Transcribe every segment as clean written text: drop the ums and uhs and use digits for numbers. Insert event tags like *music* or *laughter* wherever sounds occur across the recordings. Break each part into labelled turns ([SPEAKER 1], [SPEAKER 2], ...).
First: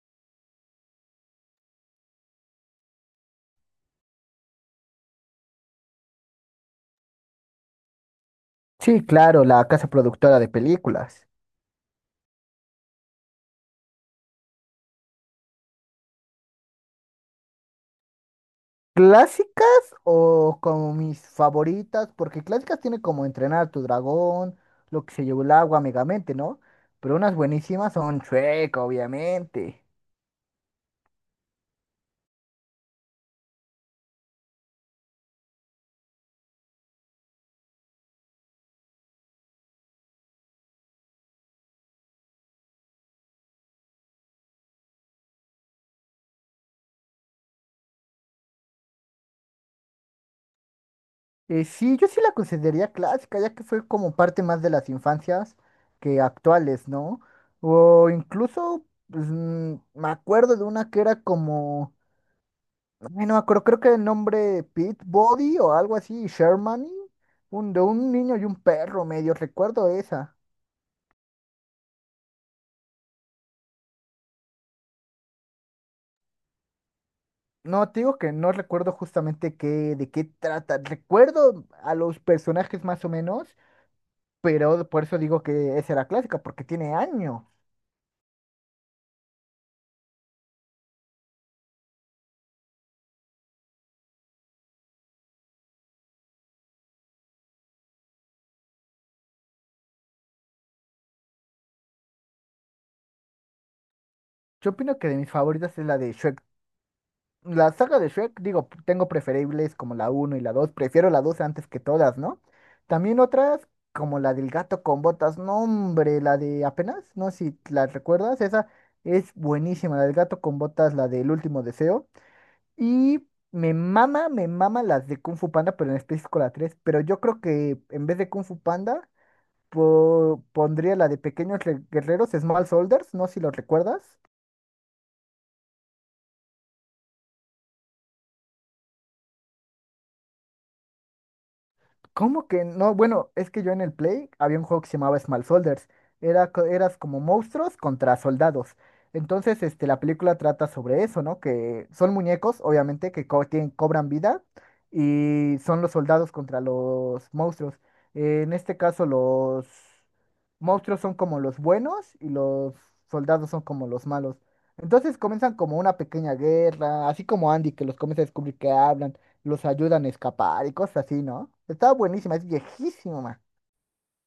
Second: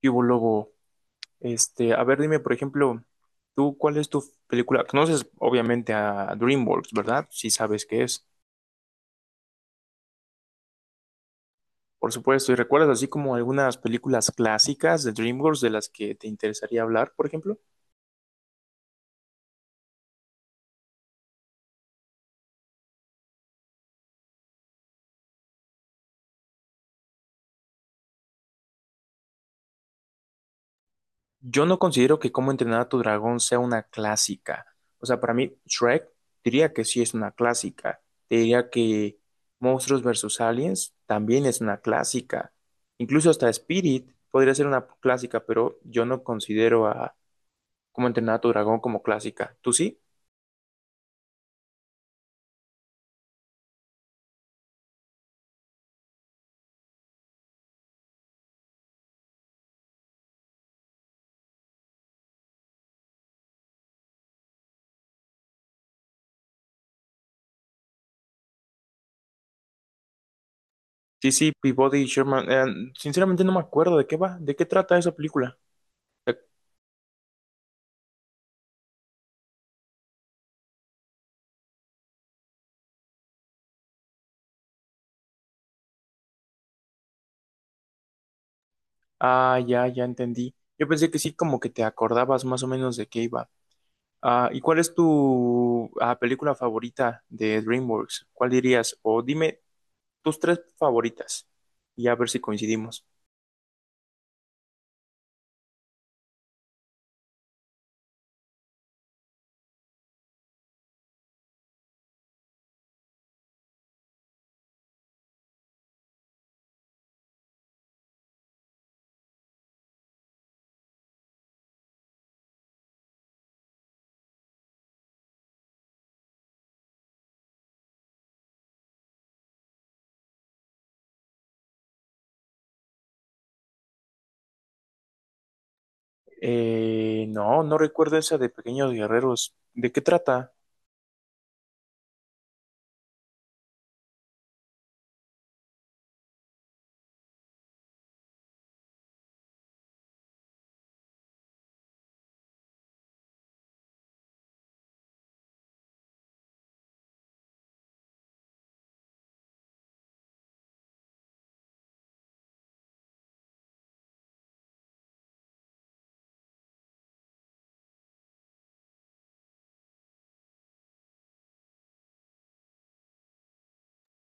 [SPEAKER 1] ¿Qué hubo, Lobo? A ver, dime, por ejemplo, tú, ¿cuál es tu película? Conoces, obviamente, a DreamWorks, ¿verdad? Sí sabes qué es.
[SPEAKER 2] Sí, claro, la casa productora de películas.
[SPEAKER 1] Por supuesto, ¿y recuerdas así como algunas películas clásicas de DreamWorks de las que te interesaría hablar, por ejemplo?
[SPEAKER 2] ¿Clásicas o como mis favoritas? Porque clásicas tiene como Entrenar a tu dragón, Lo que se llevó el agua, Megamente, ¿no? Pero unas buenísimas son Shrek, obviamente.
[SPEAKER 1] Yo no considero que Cómo entrenar a tu dragón sea una clásica. O sea, para mí, Shrek diría que sí es una clásica. Te diría que Monstruos versus Aliens también es una clásica. Incluso hasta Spirit podría ser una clásica, pero yo no considero a como entrenar a tu dragón como clásica. ¿Tú sí?
[SPEAKER 2] Sí, yo sí la consideraría clásica, ya que fue como parte más de las infancias que actuales, ¿no? O incluso, pues, me acuerdo de una que era como... Ay, no me acuerdo, creo que el nombre Pete Body o algo así, Shermany, de un niño y un perro, medio recuerdo esa.
[SPEAKER 1] Sí, sí, Peabody y Sherman. Sinceramente no me acuerdo de qué va, de qué trata esa película. Eh,
[SPEAKER 2] No, te digo que no recuerdo justamente qué, de qué trata. Recuerdo a los personajes más o menos, pero por eso digo que esa era clásica, porque tiene años.
[SPEAKER 1] Ah, ya, ya entendí. Yo pensé que sí, como que te acordabas más o menos de qué iba. Ah, ¿y cuál es tu película favorita de DreamWorks? ¿Cuál dirías? O dime tus tres favoritas y a ver si coincidimos.
[SPEAKER 2] Yo opino que de mis favoritas es la de Shrek. La saga de Shrek, digo, tengo preferibles como la uno y la dos, prefiero la 2 antes que todas, ¿no? También otras como la del gato con botas, no hombre, la de apenas, no sé si la recuerdas, esa es buenísima, la del gato con botas, la del último deseo. Y me mama las de Kung Fu Panda, pero en específico la tres, pero yo creo que en vez de Kung Fu Panda, pondría la de Pequeños Guerreros, Small Soldiers, no sé si lo recuerdas.
[SPEAKER 1] No, no recuerdo esa de Pequeños Guerreros. ¿De qué trata?
[SPEAKER 2] ¿Cómo que no? Bueno, es que yo en el Play había un juego que se llamaba Small Soldiers. Era, eras como monstruos contra soldados. Entonces, este, la película trata sobre eso, ¿no? Que son muñecos, obviamente, que cobran vida y son los soldados contra los monstruos. En este caso, los monstruos son como los buenos y los soldados son como los malos. Entonces comienzan como una pequeña guerra, así como Andy, que los comienza a descubrir que hablan, los ayudan a escapar y cosas así, ¿no? Estaba buenísima, es viejísima.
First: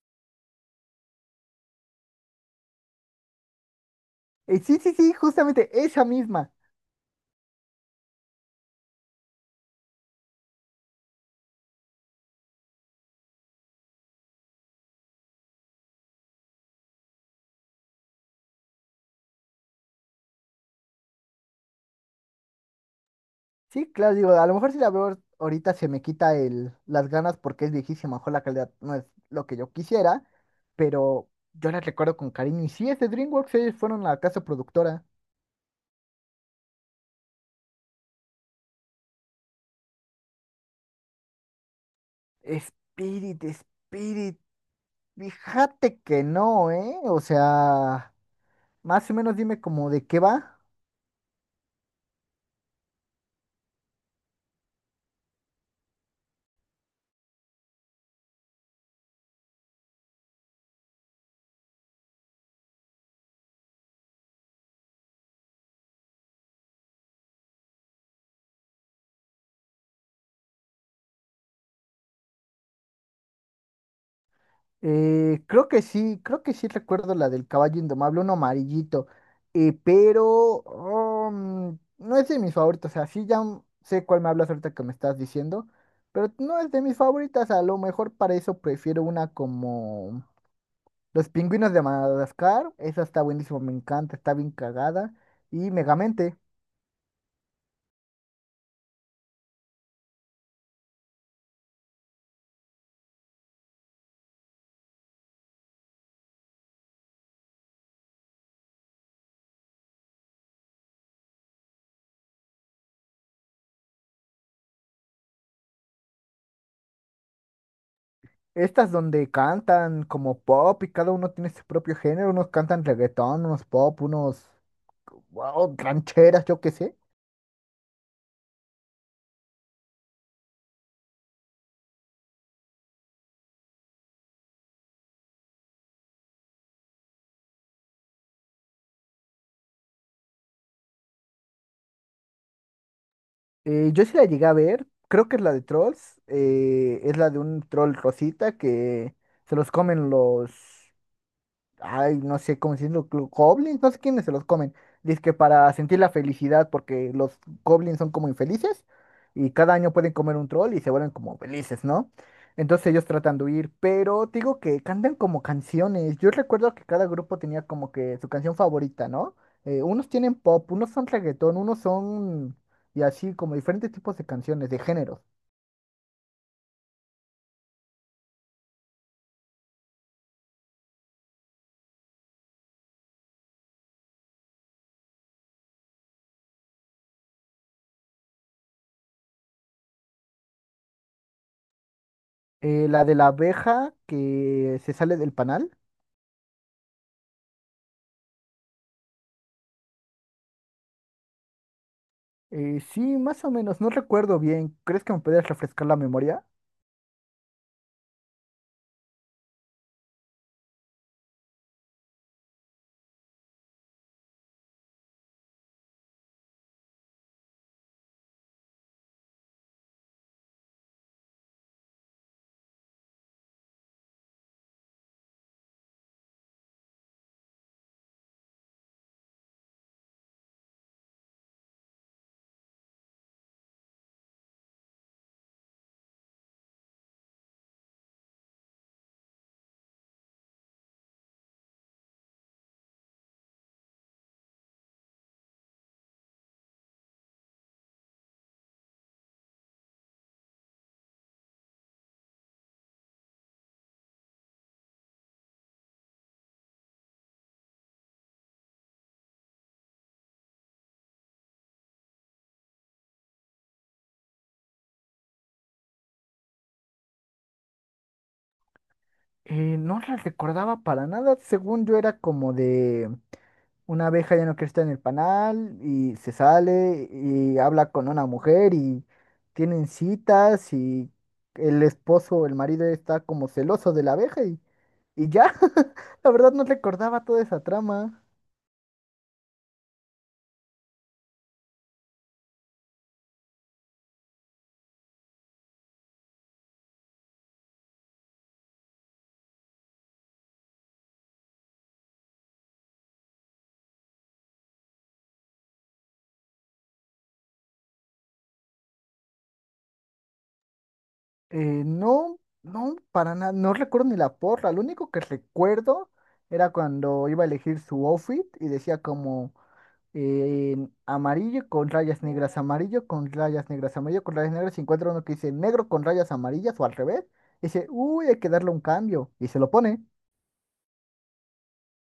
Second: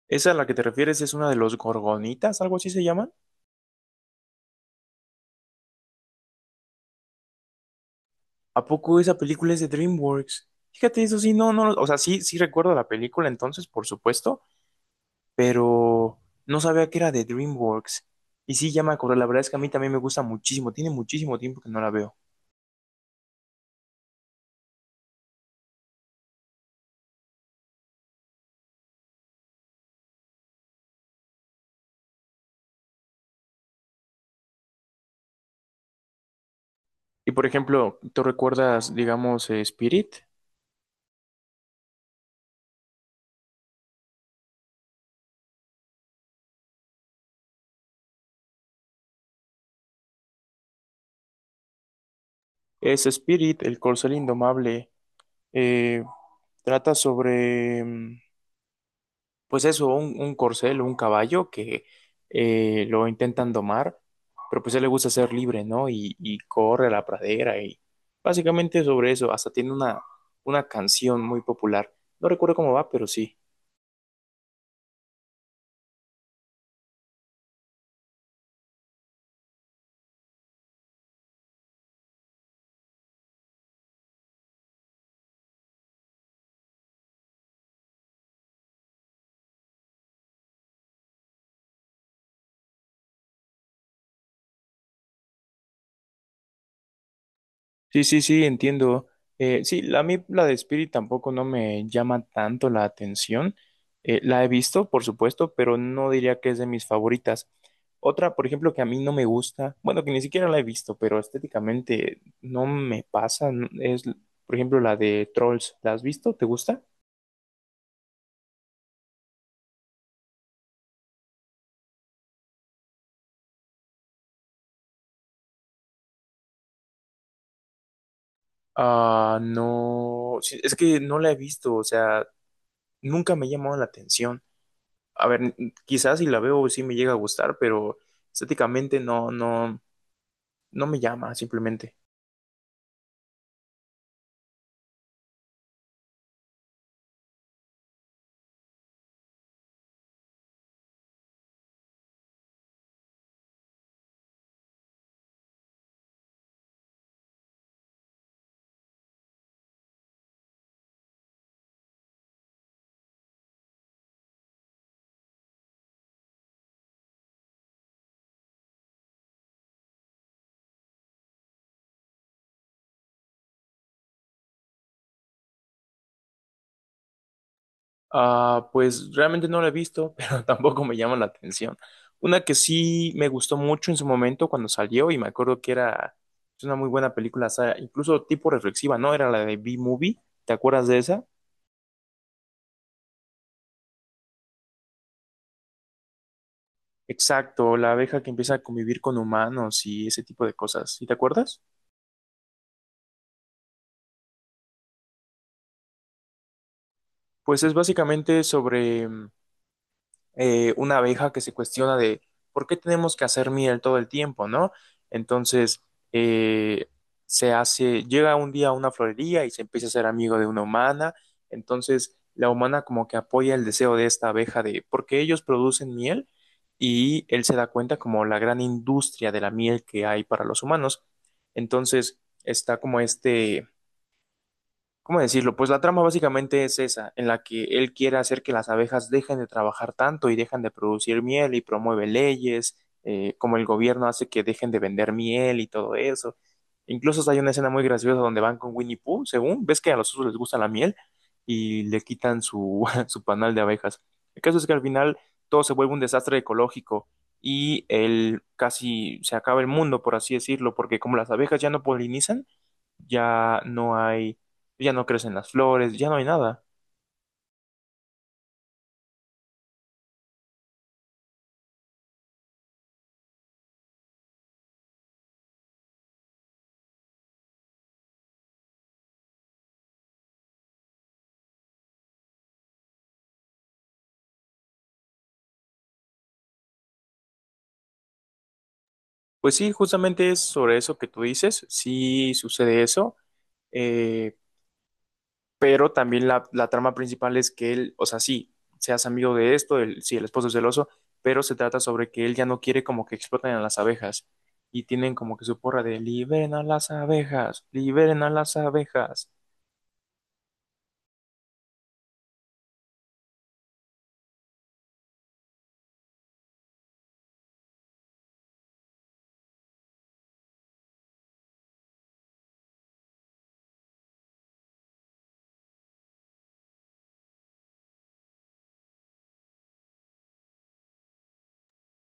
[SPEAKER 1] ¿Esa a la que te refieres es una de los Gorgonitas, algo así se llama?
[SPEAKER 2] Sí, sí, sí, justamente esa misma.
[SPEAKER 1] ¿A poco esa película es de DreamWorks? Fíjate, eso sí, no, no, o sea, sí, sí recuerdo la película entonces, por supuesto, pero no sabía que era de DreamWorks. Y sí, ya me acordé, la verdad es que a mí también me gusta muchísimo, tiene muchísimo tiempo que no la veo.
[SPEAKER 2] Sí, claro, digo, a lo mejor si la veo ahorita se me quita el, las ganas porque es viejísima, a lo mejor la calidad no es lo que yo quisiera, pero yo la recuerdo con cariño. Y sí, es de DreamWorks, ellos fueron la casa productora.
[SPEAKER 1] Y por ejemplo, ¿tú recuerdas, digamos, Spirit?
[SPEAKER 2] Spirit, Spirit, fíjate que no, ¿eh? O sea, más o menos dime como de qué va.
[SPEAKER 1] Es Spirit, el corcel indomable, eh, trata sobre... mm, pues eso, un corcel o un caballo que lo intentan domar, pero pues a él le gusta ser libre, ¿no? Y corre a la pradera y básicamente sobre eso, hasta tiene una canción muy popular. No recuerdo cómo va, pero sí.
[SPEAKER 2] Creo que sí, creo que sí recuerdo la del caballo indomable, uno amarillito, pero no es de mis favoritos, o sea, sí ya sé cuál me hablas ahorita que me estás diciendo, pero no es de mis favoritas, a lo mejor para eso prefiero una como Los pingüinos de Madagascar, esa está buenísima, me encanta, está bien cagada, y Megamente,
[SPEAKER 1] Sí, sí, sí, entiendo. Sí, a mí la de Spirit tampoco no me llama tanto la atención. La he visto, por supuesto, pero no diría que es de mis favoritas. Otra, por ejemplo, que a mí no me gusta, bueno, que ni siquiera la he visto, pero estéticamente no me pasa, es, por ejemplo, la de Trolls. ¿La has visto? ¿Te gusta?
[SPEAKER 2] estas donde cantan como pop y cada uno tiene su propio género, unos cantan reggaetón, unos pop, unos wow, rancheras, yo qué sé.
[SPEAKER 1] Ah, no, sí, es que no la he visto, o sea, nunca me ha llamado la atención. A ver, quizás si la veo sí me llega a gustar, pero estéticamente no, no. No me llama, simplemente.
[SPEAKER 2] Yo sí la llegué a ver, creo que es la de Trolls, es la de un troll rosita que se los comen los, ay, no sé, como si los goblins, no sé quiénes se los comen. Dice que para sentir la felicidad, porque los goblins son como infelices y cada año pueden comer un troll y se vuelven como felices, ¿no? Entonces ellos tratan de huir, pero te digo que cantan como canciones. Yo recuerdo que cada grupo tenía como que su canción favorita, ¿no? Unos tienen pop, unos son reggaetón, unos son... y así como diferentes tipos de canciones, de géneros.
[SPEAKER 1] Ah, pues realmente no la he visto, *laughs* pero tampoco me llama la atención. Una que sí me gustó mucho en su momento cuando salió y me acuerdo que era es una muy buena película, o sea, incluso tipo reflexiva, ¿no? Era la de B-Movie, ¿te acuerdas de esa?
[SPEAKER 2] La de la abeja que se sale del panal.
[SPEAKER 1] Exacto, la abeja que empieza a convivir con humanos y ese tipo de cosas, ¿sí te acuerdas?
[SPEAKER 2] Sí, más o menos, no recuerdo bien. ¿Crees que me podrías refrescar la memoria?
[SPEAKER 1] Pues es básicamente sobre una abeja que se cuestiona de por qué tenemos que hacer miel todo el tiempo, ¿no? Entonces, eh, se hace, llega un día a una florería y se empieza a ser amigo de una humana, entonces la humana como que apoya el deseo de esta abeja de porque ellos producen miel y él se da cuenta como la gran industria de la miel que hay para los humanos. Entonces, está como ¿cómo decirlo? Pues la trama básicamente es esa, en la que él quiere hacer que las abejas dejen de trabajar tanto y dejan de producir miel y promueve leyes, como el gobierno hace que dejen de vender miel y todo eso. Incluso hay una escena muy graciosa donde van con Winnie Pooh, según, ves que a los osos les gusta la miel y le quitan su, *laughs* su panal de abejas. El caso es que al final todo se vuelve un desastre ecológico y él casi se acaba el mundo, por así decirlo, porque como las abejas ya no polinizan, ya no hay, ya no crecen las flores, ya no hay nada.
[SPEAKER 2] No la recordaba para nada. Según yo era como de una abeja ya no quiere estar en el panal y se sale y habla con una mujer y tienen citas y el esposo o el marido está como celoso de la abeja y ya. *laughs* La verdad no recordaba toda esa trama.
[SPEAKER 1] Pues sí, justamente es sobre eso que tú dices, sí sucede eso, eh, pero también la trama principal es que él, o sea, sí, seas amigo de esto, sí, el esposo es celoso, pero se trata sobre que él ya no quiere como que exploten a las abejas y tienen como que su porra de liberen a las abejas, liberen a las abejas.
[SPEAKER 2] Eh, no, no, para nada, no recuerdo ni la porra. Lo único que recuerdo era cuando iba a elegir su outfit y decía como eh, amarillo con rayas negras, amarillo con rayas negras, amarillo con rayas negras. Y encuentra uno que dice negro con rayas amarillas o al revés, y dice, uy, hay que darle un cambio. Y se lo pone.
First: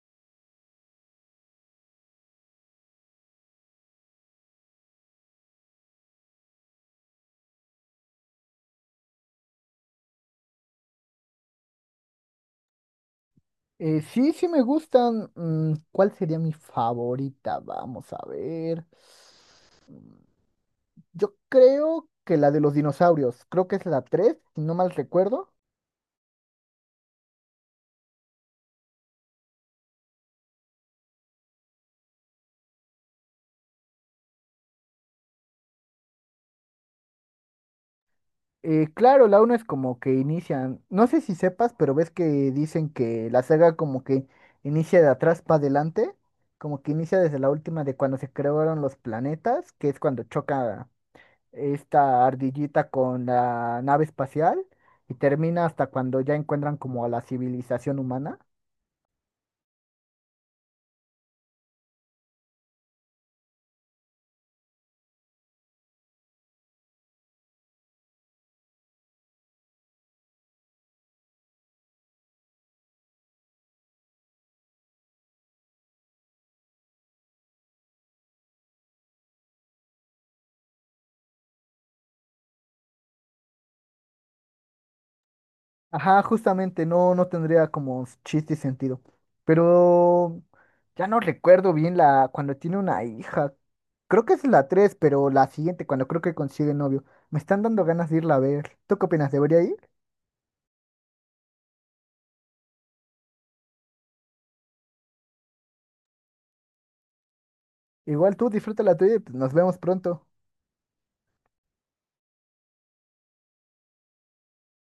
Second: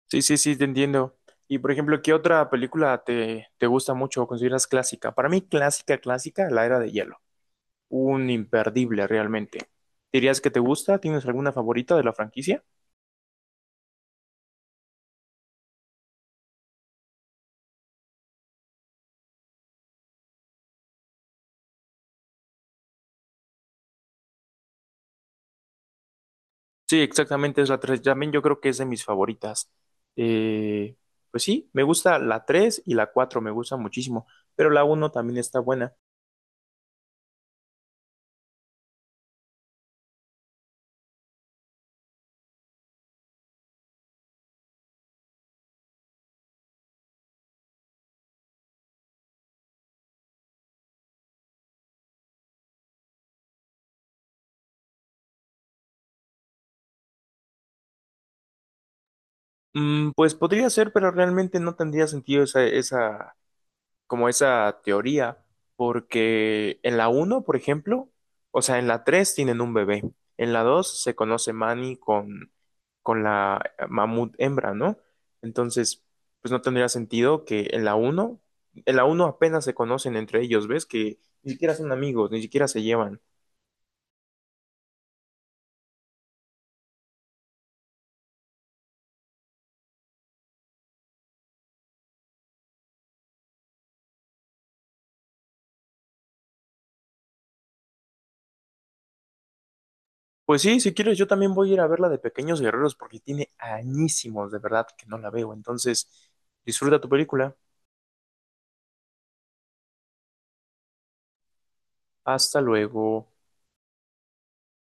[SPEAKER 1] Sí, sí, sí, te entiendo. Y por ejemplo, ¿qué otra película te gusta mucho o consideras clásica? Para mí, clásica, clásica, La Era de Hielo. Un imperdible realmente. ¿Dirías que te gusta? ¿Tienes alguna favorita de la franquicia?
[SPEAKER 2] Sí, sí me gustan. Mm, ¿cuál sería mi favorita? Vamos a ver. Mm, yo creo que la de los dinosaurios. Creo que es la 3, si no mal recuerdo.
[SPEAKER 1] Sí, exactamente, es la tres. También yo creo que es de mis favoritas. Eh, pues sí, me gusta la 3 y la 4 me gusta muchísimo, pero la uno también está buena.
[SPEAKER 2] Claro, la uno es como que inician, no sé si sepas, pero ves que dicen que la saga como que inicia de atrás para adelante, como que inicia desde la última de cuando se crearon los planetas, que es cuando choca esta ardillita con la nave espacial y termina hasta cuando ya encuentran como a la civilización humana.
[SPEAKER 1] Pues podría ser, pero realmente no tendría sentido esa, como esa teoría, porque en la uno, por ejemplo, o sea, en la 3 tienen un bebé, en la 2 se conoce Manny con la mamut hembra, ¿no? Entonces, pues no tendría sentido que en la uno, apenas se conocen entre ellos, ¿ves? Que ni siquiera son amigos, ni siquiera se llevan.
[SPEAKER 2] Ajá, justamente, no, no tendría como chiste y sentido. Pero ya no recuerdo bien la cuando tiene una hija. Creo que es la tres, pero la siguiente, cuando creo que consigue novio. Me están dando ganas de irla a ver. ¿Tú qué opinas? ¿Debería ir?
[SPEAKER 1] Pues sí, si quieres, yo también voy a ir a ver la de Pequeños Guerreros porque tiene añísimos, de verdad, que no la veo. Entonces, disfruta tu película.
[SPEAKER 2] Igual tú disfruta la tuya y pues, nos vemos pronto.
[SPEAKER 1] Hasta luego.